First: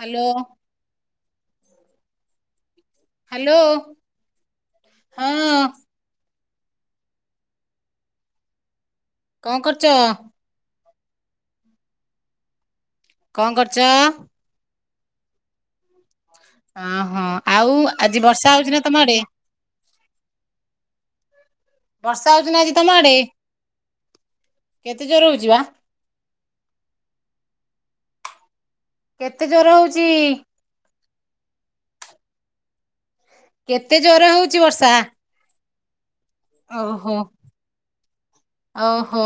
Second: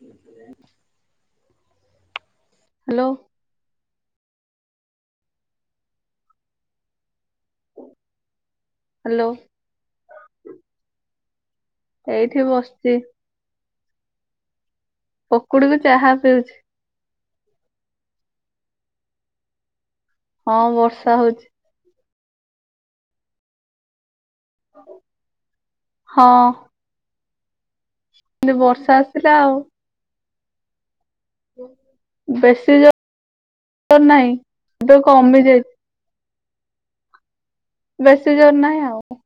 Hello hello. Hello ହଁ। Hello. କଣ କରୁଛ? ଏଇଠି ବସିଛି। କଣ କରୁଛ? ପକୁଡିକୁ ଚାହା ପିଉ ଓହୋ ଆଉ ଆଜି ବର୍ଷା ହୋ ଲଉଛି ନା ତମ ଆଡେ? ହଁ ବର୍ଷା ହଉଛି। ବର୍ଷା ହଉଛି ନା ଆଜି ତମ ଆଡେ, କେତେ ଜୋର ହଉଛି ବା? ହଁ। ଏନ୍ତୀ ବର୍ଷା ଆସିଲା କେତେ ଆଉ ଜୋରେ ହେଉଛି? ବେଶୀ ଜ [inaudible] କେତେ ରେ ଜୋର ନାହିଁ, ହଉଛି ବର୍ଷା ଏବେ କମି ଯାଇଛି। ଓହୋ ବେଶୀ ଜୋର ନାହିଁ ଆଉ ଓହୋ।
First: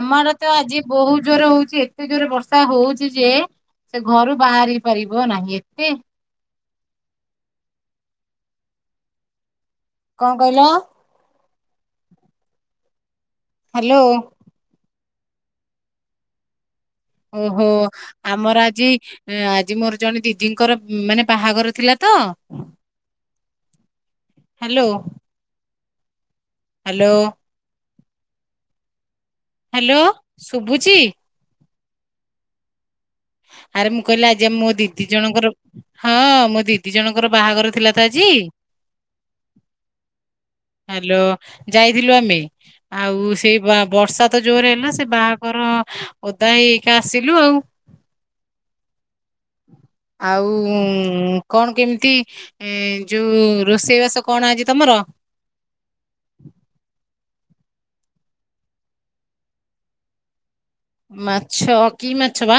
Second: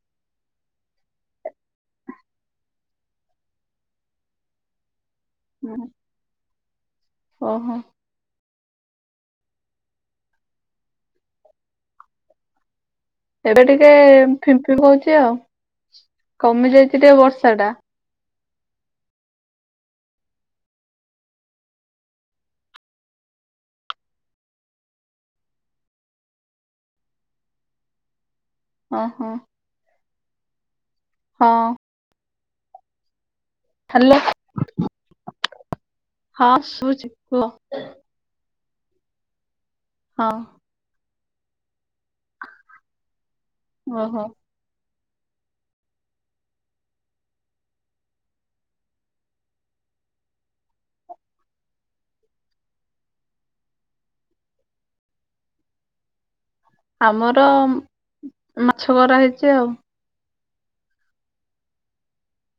ଆମର ତ ଆଜି ବହୁତ ଜୋର ହଉଛି ଏତେ ଜୋରରେ ବର୍ଷା ହଉଛି ଯେ ସେ ଘରୁ ବାହାରି ପାରିବ ନାହିଁ ହୁଁ, ଏତେ ଓହୋ। କଣ କହିଲ? ଏବେ ଟିକେ ହ୍ୟାଲୋ ଫିମ୍ପି ହଉଛି ଆଉ, କମିଲେ ଟିକେ ବର୍ଷା ଓହୋ। ଟା ଆମର ଆଜି ଆଜି ମୋର ଜଣେ ଦିଦିଙ୍କର ମାନେ ବାହାଘର ଥିଲା ତ [inaudible] ହ୍ୟାଲୋ। ହ୍ୟାଲୋ। ହଁ ହଁ। ହ୍ୟାଲୋ ଶୁଭୁଚି? ହଁ। ଆରେ ମୁଁ ହ୍ୟାଲୋ କହିଲି ଆଜି ଆ ମୋ ଦିଦି ଜଣଙ୍କର ହଁ ମୋ ଦିଦି ଶୁଭୁଛି ଜଣଙ୍କର କୁହ ବାହାଘର ଥିଲା ତ ଆଜି ଜି ହଁ। ହ୍ୟାଲୋ ଯାଇଥିଲୁ ଆମେ, ଆଉ ସେଇ ଓହୋ ବର୍ଷା ତ ଜୋରେ ହେଲା ସେ ବାହାଘର ଓଦା ହେଇକା ଆସିଲୁ ଆଉ। ଆଉ କଣ କେମିତି ଏ ଯୋଉ ରୋଷେଇବାସ କଣ ଆଜି ତମର? ଆମର ମାଛ କରା ହେଇଛି ଆଉ। ମାଛ କି ମାଛ ବା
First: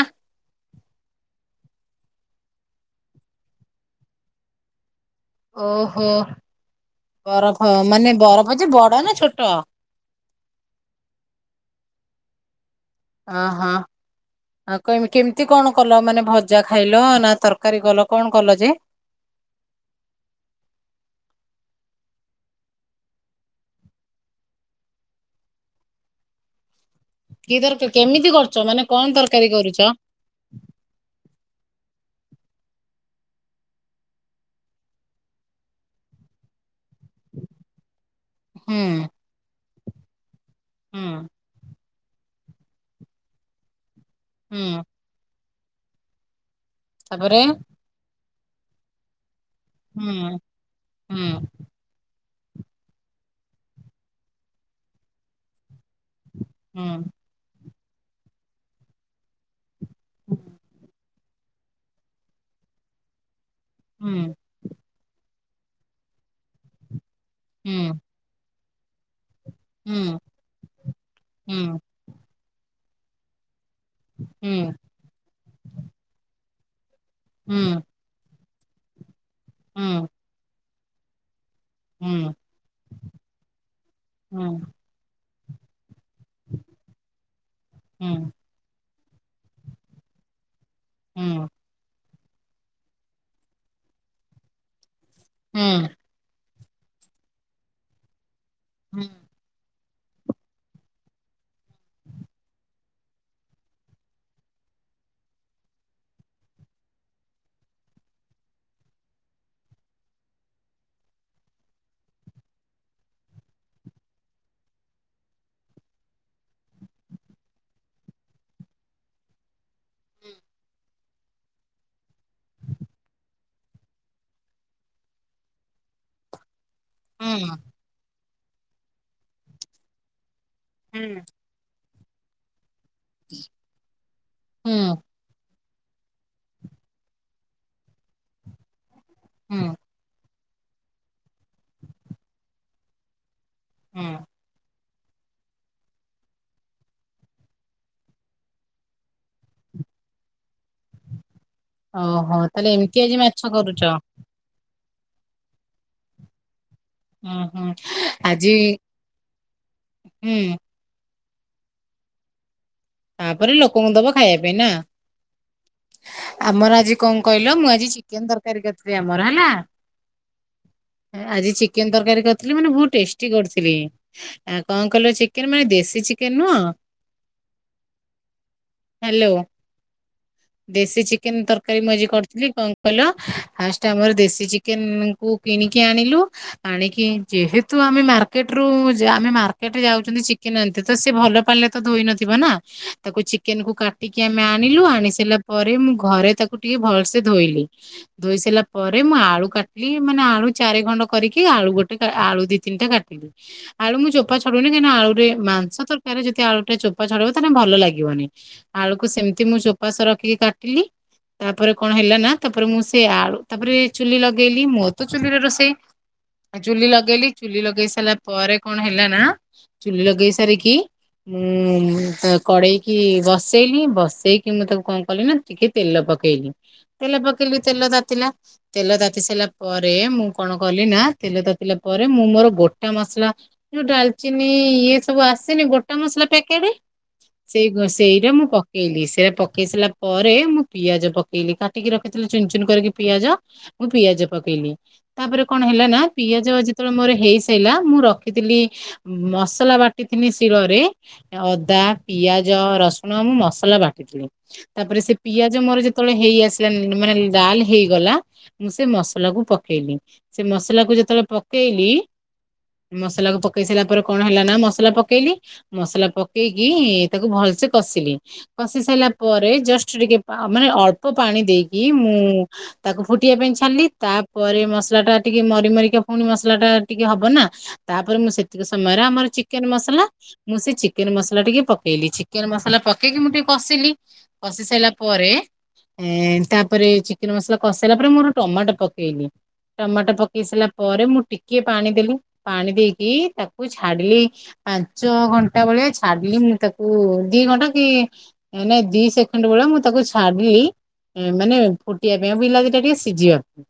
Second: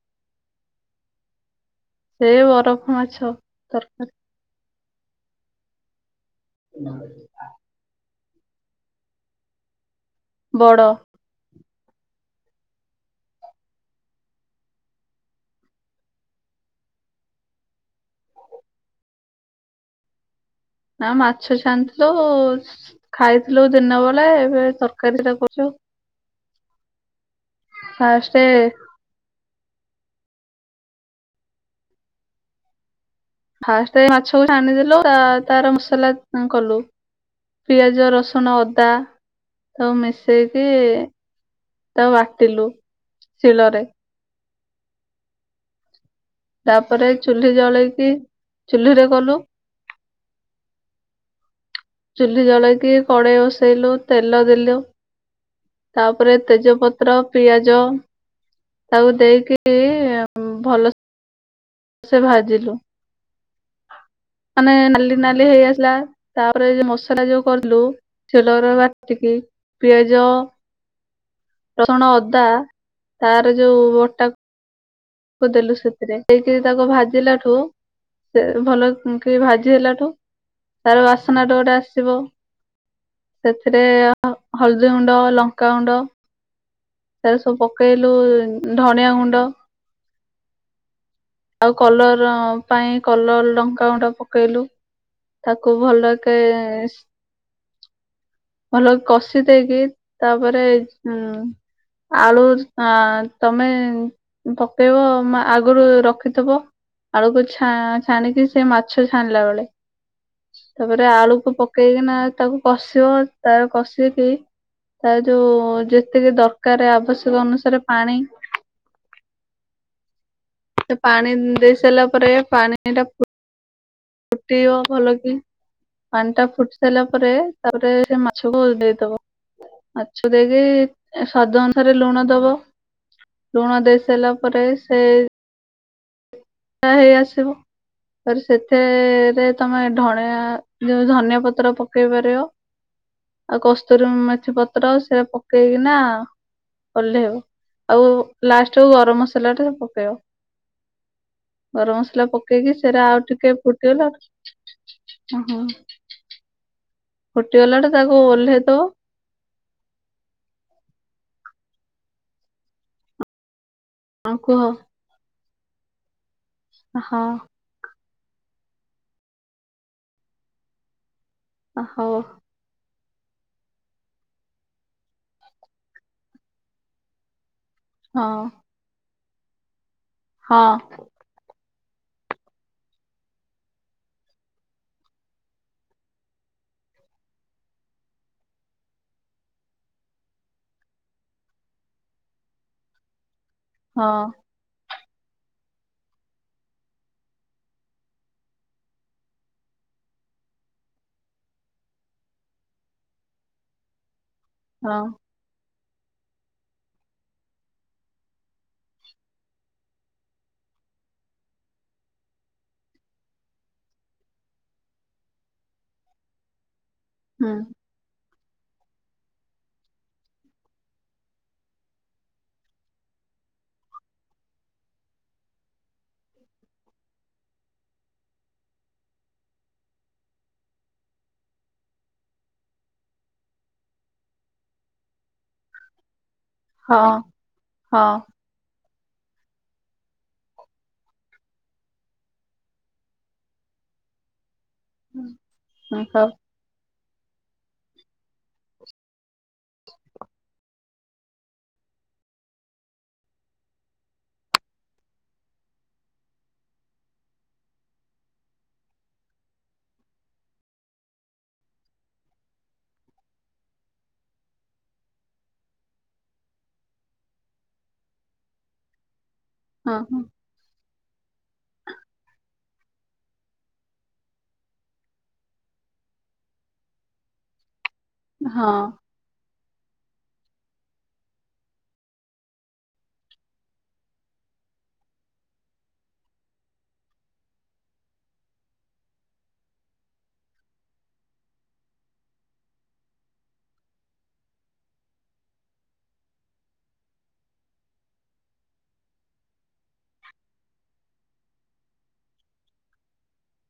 ସେ ବରଫ ମାଛ। ଓହୋ। [inaudible] ବରଫ ମାନେ ବରଫ ଯେ ବଡ ନା ଛୋଟ? ବଡ଼। ହ ହଁ। ଆଉ କେମିତି କଣ କଲ ମାନେ ଭଜା ଖାଇଲ ନା ତରକାରୀ କଲ କଣ କଲ ଯେ? ନା ମାଛ ଛାଣିଥିଲୁ ଖାଇଥିଲୁ ଦିନ ବେଳେ ଏବେ ତରକାରୀଟା କରିଚୁ। କି ତରକାର କେମିତି ଫାଷ୍ଟେ କରୁଛ ମାନେ କଣ ତରକାରୀ କରୁଛ? ଫାଷ୍ଟ ମାଛକୁ ଛାଣୀ ଦେଲୁ ତା ତାର ମସଲା କଲୁ। ପିଆଜ ରସୁଣ ହୁଁ ଅଦା ସବୁ ମିଶେଇକି ହୁଁ ତାକୁ ବାଟିଲୁ ଶିଳରେ। ହୁଁ। ତାପରେ ଚୁ୍ଲି ଜଳେଇକି ଚୁଲିରେ କଲୁ ହୁଁ ହୁଁ। ଚୁଲି ଜଳେଇକି କଡ଼େଇ ବସେଇଲୁ ତେଲ ଦେଲୁ ତାପରେ ହୁଁ ତେଜପତ୍ର ପିଆଜ ତାକୁ ଦେଇକି ଭଲ ସେ ଭାଜିଲୁ। ହୁଁ ମାନେ ନାଲି ନାଲି ହେଇ ଆସିଲା ତାପରେ ମସଲା ଯୋଉ କଲୁ ହୁଁ ସିଲରେ ବାଟିକି ହୁଁ ପିଆଜ ହୁଁ ରସୁଣ ଅଦା ତାର ଯୋଉ ବଟାକୁ ହୁଁ। ଦେଲୁ ସେଥିରେ ଦେଇକିରି ତାକୁ ଭାଜିଲାଠୁ ସେ ଭଲ କେ ଭାଜି ହେଲାଠୁ ହୁଁ ତାର ବାସନାଠୁ ଗୋଟେ ଆସେ ହୁଁ ହୁଁ ହୁଁ ହୁଁ ଆସିବ ସେଥିରେ ହୁଁ ହଳଦୀ ଗୁଣ୍ଡ ଲଙ୍କାଗୁଣ୍ଡ ସେରା ସବୁ ପକେଇଲୁ ଧଣିଆ ଗୁଣ୍ଡ ହୁଁ। ଆଉ କଲର ପାଇଁ କଲର ଲଙ୍କା ଗୁଣ୍ଡା ପକେଇଲୁ ହୁଁ ତାକୁ ହୁଁ ଭଲକି ଏ ଭଲକି କଷି ଶି ଦେଇକି ତାପରେ ଉ ଆଳୁ ଆଁ ତମେ ପକେଇବ ଆଗରୁ ରଖିଥିବ ଆଳୁକୁ ଛା ଛାଣିକି ସେମାଛ ଛାଣିଲା ବେଳେ ତାପରେ ଆଳୁକୁ ପକେଇକିନା ତାକୁ କଷିବ ତାର କଷିକି ତାର ଯୋଉ ଯେତିକି ଦର୍ କାରେ ଆବଶ୍ୟକ ଅନୁସାରେ ପାଣି ହୁଁ। ସେପାଣି ଦେଇ ସାରିଲା ପରେ ପାଣିଟା ଫୁ ଫୁଟିବ ଭଲକି, ପାଣିଟା ଫୁଟି ସାରିଲା ପରେ ତା ତାପରେ ସେମାଛକୁ ଦେଇଦବ ମାଛ ଦେଇଦେଇକି ସ୍ବାଦ ଥରେ ଲୁଣ ଦବ, ଲୁଣ ଦେଇ ସାରିଲା ପରେ ହୁଁ ହୁଁ ସେ ଆ ହେଇ ଆସିବ ଫେରେ ସେଥିରେ ହୁଁ ତମେ ଧଣିଆ ଯଉ ଧନିଆ ପତ୍ର ପକେଇ ପାରିବ, ଆଉ ହୁଁ କସ୍ତୁରି ମଥି ପ ପତ୍ର ସେ ପକେଇକିନା ଓଲ୍ହେଇବ, ଆଉ ଲାଷ୍ଟକୁ ଗରମ୍ ମସଲାଟା ପକେଇବ। ଗରମ ମସଲା ଓହୋ ତାହେଲେ ପକେଇକି ଏମିତି ସେରା ଆଜି ଆଉ ମାଛ ଟିକେ କରୁଛ ଫୁଟିଗଲା ଓହୋ। ହୁଁ ହୁଁ ଫୁଟିଗଲାଠୁ ତାକୁ ଆଜି ଓହ୍ଲେଇ [inaudible] ଦବ ହୁଁ। ତାପରେ ଲୋକଙ୍କୁ ଦବ ଖାଇବା ଆଉ ପାଇଁ କୁହ ନା ଆମର ଆଜି କଣ ହଁ କହିଲ ମୁଁ ଆଜି କେମିତି ତରକାରୀ କରିଥିଲେ ଆମର ହେଲା ଆଜି ଚିକେନ୍ ହଉ ତରକାରୀ ଥିଲି ମାନେ ବହୁତ୍ ଟେଷ୍ଟି କରିଥିଲି ଆକଣ କିଇଲେ ଚିକେନ୍, ମାନେ ଦେଶୀ ଚିକେନ ନୁହଁ ହଁ। ହାଲୋ ହଁ ଦେସି ଚିକେନ୍ ତର କାରି କରିଥିଲି କଣ କହିଲ, ଫାଷ୍ଟ ଆମର ଦେଶୀ ଚିକେନକୁ କିଣିକି ଆଣିଲୁ। ଆଣିକି, ଯେହେତୁ ଆମେ ମାର୍କେଟରୁ ଆମେ ମାର୍କେଟରେ ଯାଉଛନ୍ତି ଚିକେନ୍ ଆଣିତେ ତସେ ଭଲ ପାଣିରେ ତଧୋଇ ନଥିବେନା ତାକୁ ଚିକେନକୁ ହଁ କାଟିକି ଆମେ ଆଣିଲୁ, ଆଣି ସାରିଲା ପରେ ମୁଁ ଘରେ ତାକୁ ଟିକେ ଭଲସେ ଧୋଇଲି। ଧୋଇ ସାରିଲା ପରେ, ମୁଁ ଆଳୁ କାଟିଲି ମାନେ ଆଳୁ ଚାରି ଖଣ୍ଡ କରିକି ଆଳୁ ଗୋଟେ ଆଳୁ ଦି ତିନିଟା କାଟିଲି। ଆଳୁ ମୁଁ ଚୋପା ଛଡଉନି କାଇଁକିନା ହଁ ଆଳୁରେ ମାଂସ ତରକାରୀରେ ଯଦି ଆଳୁଟା ଚୋପା ଛଡେଇବ [unintelligible] ଭଲ ଲାଗିବନି ଆଳୁକୁ ସେମିତି ମୁଁ ଚୋପା ସହ ରଖିକି କାଟିଲି। ତାପରେ କଣ ହେଲା ନା ତାପରେ ମୁଁ ସେ ଆଳୁ ତାପରେ ଚୁଲି ଲଗେଇଲି ମୁଁ ତ ଚୁଲିରେ ରୋଷେଇ [inaudible] ଚୁଲି ଲଗେଇଲି ହୁଁ ଚୁଲି ଲଗେଇ ସାରିଲା ପରେ କଣ ହେଲା ନା ଚୁଲି ଲଗେଇ ସାରିକି ମୁଁ କଡେଇକି ବସେଇଲି ବସେଇକି ମୁଁ ତାକୁ କଣ କଲି ନା ଟିକେ ତେଲ ପକେଇଲି ତେଲ ପକେଇଲି ତେଲ ତାତିଲା ତେଲ ତାତି ସାରିଲା ପରେ, ମୁଁ କଣ କଲି ନା ତେଲ ତାତିଲା ପରେ ମୁଁ ମୋର ଗୋଟା ମସଲା ଯଉ ଡାଲଚିନି ଇଏ ସବୁ ଆସେନି ଗୋଟା ମସଲା ପ୍ୟାକେଟେ ହଁ ସେଇ ଗ- ହଁ ସେଇଟା ମୁଁ ପ ପକେଇଲି ସେଟା ପକେଇ ସାରିଲା ପରେ ମୁଁ ପିଆଜ ପକେଇଲି କାଟିକି ରଖିଥିଲି ଚୁନ୍ ଚୁନ୍ କରିକି ପିଆଜ ମୁଁ ପିଆଜ ପକେଇଲି ତା ପରେ କଣ ହେଲା ନା ହଁ ହଁ ପିଆଜ ଯେ ଯେତେବେଳେ ମୋର ହେଇ ସାରିଲା ମୁଁ ରଖିଥିଲି ମସଲା ବାଟିଥିଲି ଶିଳରେ ଅଦା, ପିଆଜ, ରସୁଣ ମୁଁ ମସଲା ବାଟିଥିଲି। ତାପରେ ସେ ପିଆଜ ମୋର ଯେତେବେଳେ ହେଇ ଆସିଲାଣି ମାନେ ଲାଲ୍ ହେଇଗଲା ମୁଁ ସେ ମସଲା କୁ ପକେଇଲି ସେ ମସଲା କୁ ଯେତେବେଳେ ପକେଇଲି ମସଲା କୁ ପକେଇ ସାରିଲା ପରେ କଣ ହେଲା ନା ମସଲା ପକେଇଲି ମସଲା ପକେଇକି ତାକୁ ଭଲସେ କଷିଲି କଷି ସାଇଲା ପରେ ଜଷ୍ଟ୍ ଟିକେ ପା ଅ- ମାନେ ଅଳ୍ପ ପାଣି ଦେଇକି ମୁଁ ତାକୁ ଫୁଟିବା ପାଇଁ ଛାଡ଼ିଲି ତାପରେ ମସଲା ଟା ଟିକେ ମରି ମରିକା ପୁଣି ମସଲା ଟା ଟିକେ ହବ ନା ତାପରେ ମୁଁ ସେତିକି ହଁ ସମୟରେ ଆମର ଚିକେନ୍ ମସଲା ମୁଁ ସେ ଚିକେନ୍ ମସଲା ଟିକେ ପ ପକେଇଲି ଚିକେନ୍ ମସଲା ପକେଇକି ମୁଁ ଟିକେ କଷିଲି କଷି ସାଇଲା ପରେ ଏଁ-ତାପରେ ଚିକେନେ ମସଲା କଷି ସାଇଲା ପରେ ମୁଁ ଗୋଟେ ଟମାଟୋ ପକେଇଲି। ଟମାଟୋ ପକେଇ ସାରିଲା ପରେ ମୁଁ ଟିକିଏ ପାଣି ଦେଲି ପାଣି ଦେଇକି ତାକୁ ଛାଡିଲି ପାଞ୍ଚ ଘଣ୍ଟା ବେଳେ ଛାଡିଲି ମୁଁ ତାକୁ ଦି ଘଣ୍ଟା କି ନେଇଁ ଦି ସେଖେଣ୍ଡ୍ ଭଳିଆ ମୁଁ ତାକୁ ଛାଡିଲି ମାନେ ଫୁଟିବା ପାଇଁ ଆଉ ବିଲାତି ଟା ଟିକେ ସିଜିବା ପାଇଁ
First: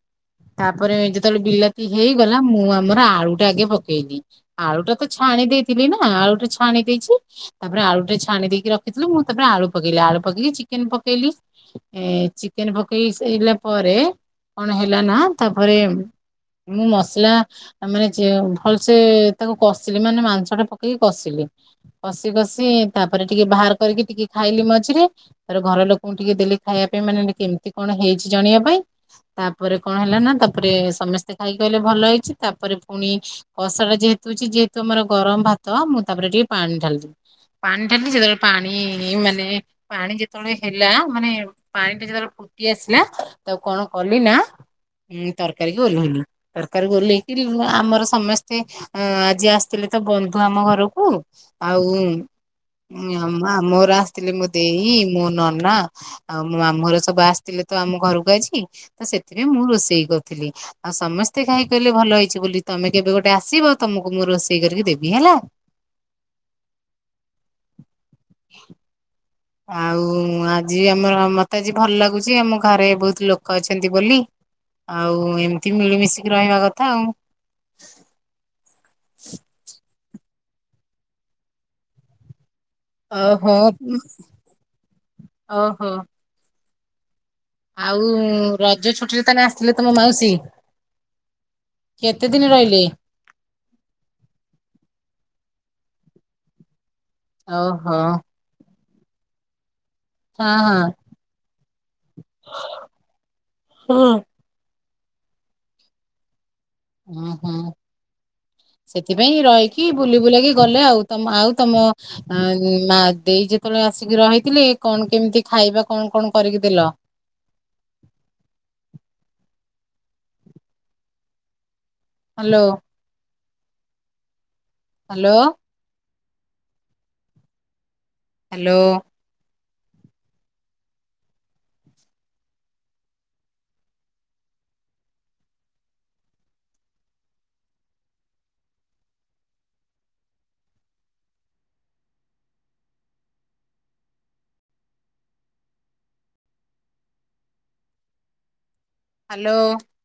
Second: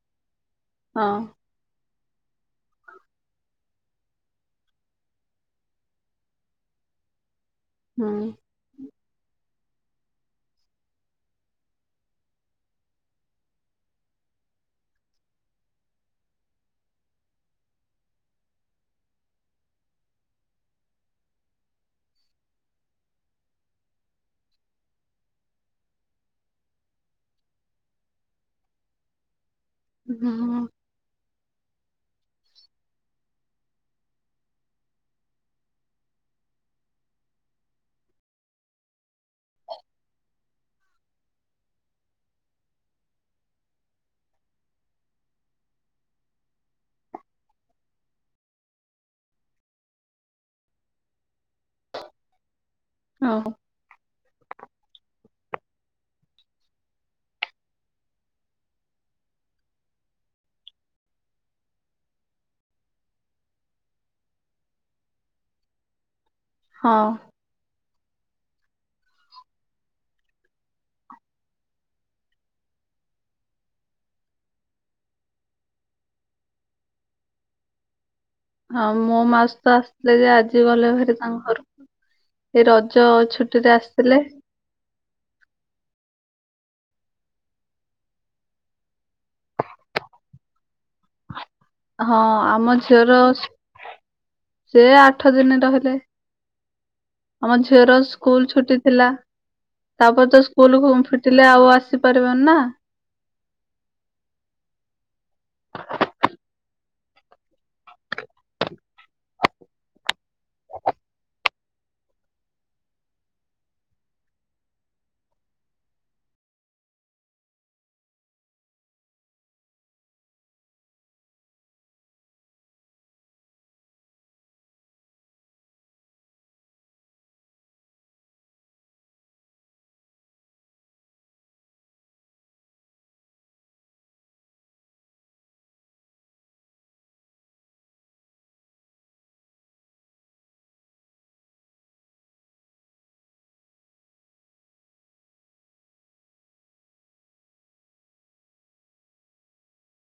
ତାପରେ ଯେତେବେଳେ ହଁ ବିଲାତି ତି ହେଇଗଲା ମୁଁ ଆମର ଆଳୁ ଟା ଆଗେ ପକେଇଲି। ଆଳୁ ଟା ତ ଛାଣି ଦେଇଥିଲି ନା‌ ଆଳୁଟା ଛାଣି ଦେଇଚି ତାପରେ ଆଳୁଟେ ଛାଣି ଦେଇକି ରଖ୍ ଖିଥିଲି ମୁଁ ତାପରେ ଆଳୁ ପକେଇଲି ଆଳୁ ପକେଇକି ଚିକେନ୍ ପକେଇଲି ଏଁ ଚିକେନ୍ ପକେଇ ସାଇଲା ପରେ କଣ ହେଲା ନା ତାପରେ ମୁଁ ମସଲା ମାନେ ଯେ ଭଲ୍ ସେ ତାକୁ କଷିଲି ମାନେ ମାଂସଟା ପକେଇକି କଷିଲି। କଷି କଷି ତାପରେ ଟିକେ ବାହାର କରିକି ଟିକେ ଖାଇଲି ମଝିରେ ତାପରେ ଘର ଲୋକଙ୍କୁ ଟିକେ ଦେଲି ଖାଇବା ପାଇଁ ମାନେ କେମିତି କଣ ହେଇଚି ଜାଣିବା ପାଇଁ। ତାପରେ କଣ ହେଲା ହୁଁ ନା ତାପରେ ସମସ୍ତେ ଖାଇକି କହିଲେ ଭଲ ହେଇଚି ତାପରେ ପୁଣି କଷା ଟା ଯେହେତୁ ଅଛି ଯେହେତୁ ଆମର ଗରମ୍ ଭାତ ମୁଁ ତାପରେ ଟିକେ ପାଣି ଢାଳିଦେଲି। ପାଣି ଢ଼ାଳିଲି ସେତେବେଳେ ପାଣି ମାନେ ପାଣି ଯେ ଯେତେବେଳେ ହେଲା ମାନେ ପାଣି ଟା ଯେତେବେଳେ ଫୁଟି ଆସିଲା ତାକୁ କଣ କଲି ନା ଉଁ- ତରକାରୀ କି ଓହ୍ଲେଇଲି ତରକାରୀକୁ ଓହ୍ଲେଇ କିରି ଆମର ସମସ୍ତେ ଅଁ- ଆଜି ଆସିଥିଲେ ତ ବନ୍ଧୁ ଆମ ଘରୁକୁ ଆଉ ହଁ ଆ- ମୋର ଆସିଥିଲେ ମୋ ଦେଇ ମୋ ନନା ଆଉ ମୋ ମାମୁଁ ଘର ସବୁ ଆସିଥିଲେ ତ ଆମ ଘରକୁ ଆଜି ତ ସେଥିପାଇଁ ମୁଁ ରୋଷେଇ କରୁଥିଲି। ଆଉ ସମସ୍ତେ ଖାଇକି କହିଲେ ଭଲ ହେଇଚି ବୋଲି ତମେ କେବେ ଗୋଟେ ଆସିବ ତମକୁ ମୁଁ ରୋଷେଇ କରିକି ଦେବି ହେଲା। ହଁ। ଆଉ ଆଜି ଆମର ମତେ ଆଜି ଭଲ ଲାଗୁଛି ଆମ ଘରେ ବହୁତ ଲୋକ ଅଛନ୍ତି ବୋଲି। ଆଉ ଏମିତି ମିଳିମିଶିକି ରହିବା କଥା ଆଉ। ହଁ ମୋ ମାଉସି ତ ଆସିଥିଲେ ଯେ ଆଜି ଗଲେ ଭେରି ତାଙ୍କ ଘରକୁ ସେଇ ର ଜ ଛୁଟି ରେ ଆସିଥିଲେ। ଓ ହୋ। ଆଉ ରଜ ଛୁଟିରେ ତାନେ ଆସିଥିଲେ ତମ ମାଉସୀ? କେତେ ଦିନ ରହିଲେ? ର ସେ ଆଠ ଦିନ ରହିଲେ, ଆମ ଝିଅର ଓହୋ ସ୍କୁଲ ଛୁଟି ଥିଲା ତାପରେ ତ ହଁ ହଁ ସ୍କୁଲ [unintelligible] ଫିଟିଲେ ଆଉ ଆସିପାରିବନି ନା! ହୁଁ। ଉଁ ହୁଁ। ସେଥିପାଇଁ ରହିକି ବୁଲି ବୁଲାକି ଗଲେ ଆଉ ତମ ଆଉ ତମ ଆ ମା ଦେଇ ଯେତେବେଳେ ଆସିକି ରହିଥିଲେ କଣ କେମିତି ଖାଇବା କଣ କଣ କରିକି ଦେଲ? ହ୍ୟାଲୋ। ହ୍ୟାଲୋ। ହ୍ୟାଲୋ। ହ୍ୟାଲୋ।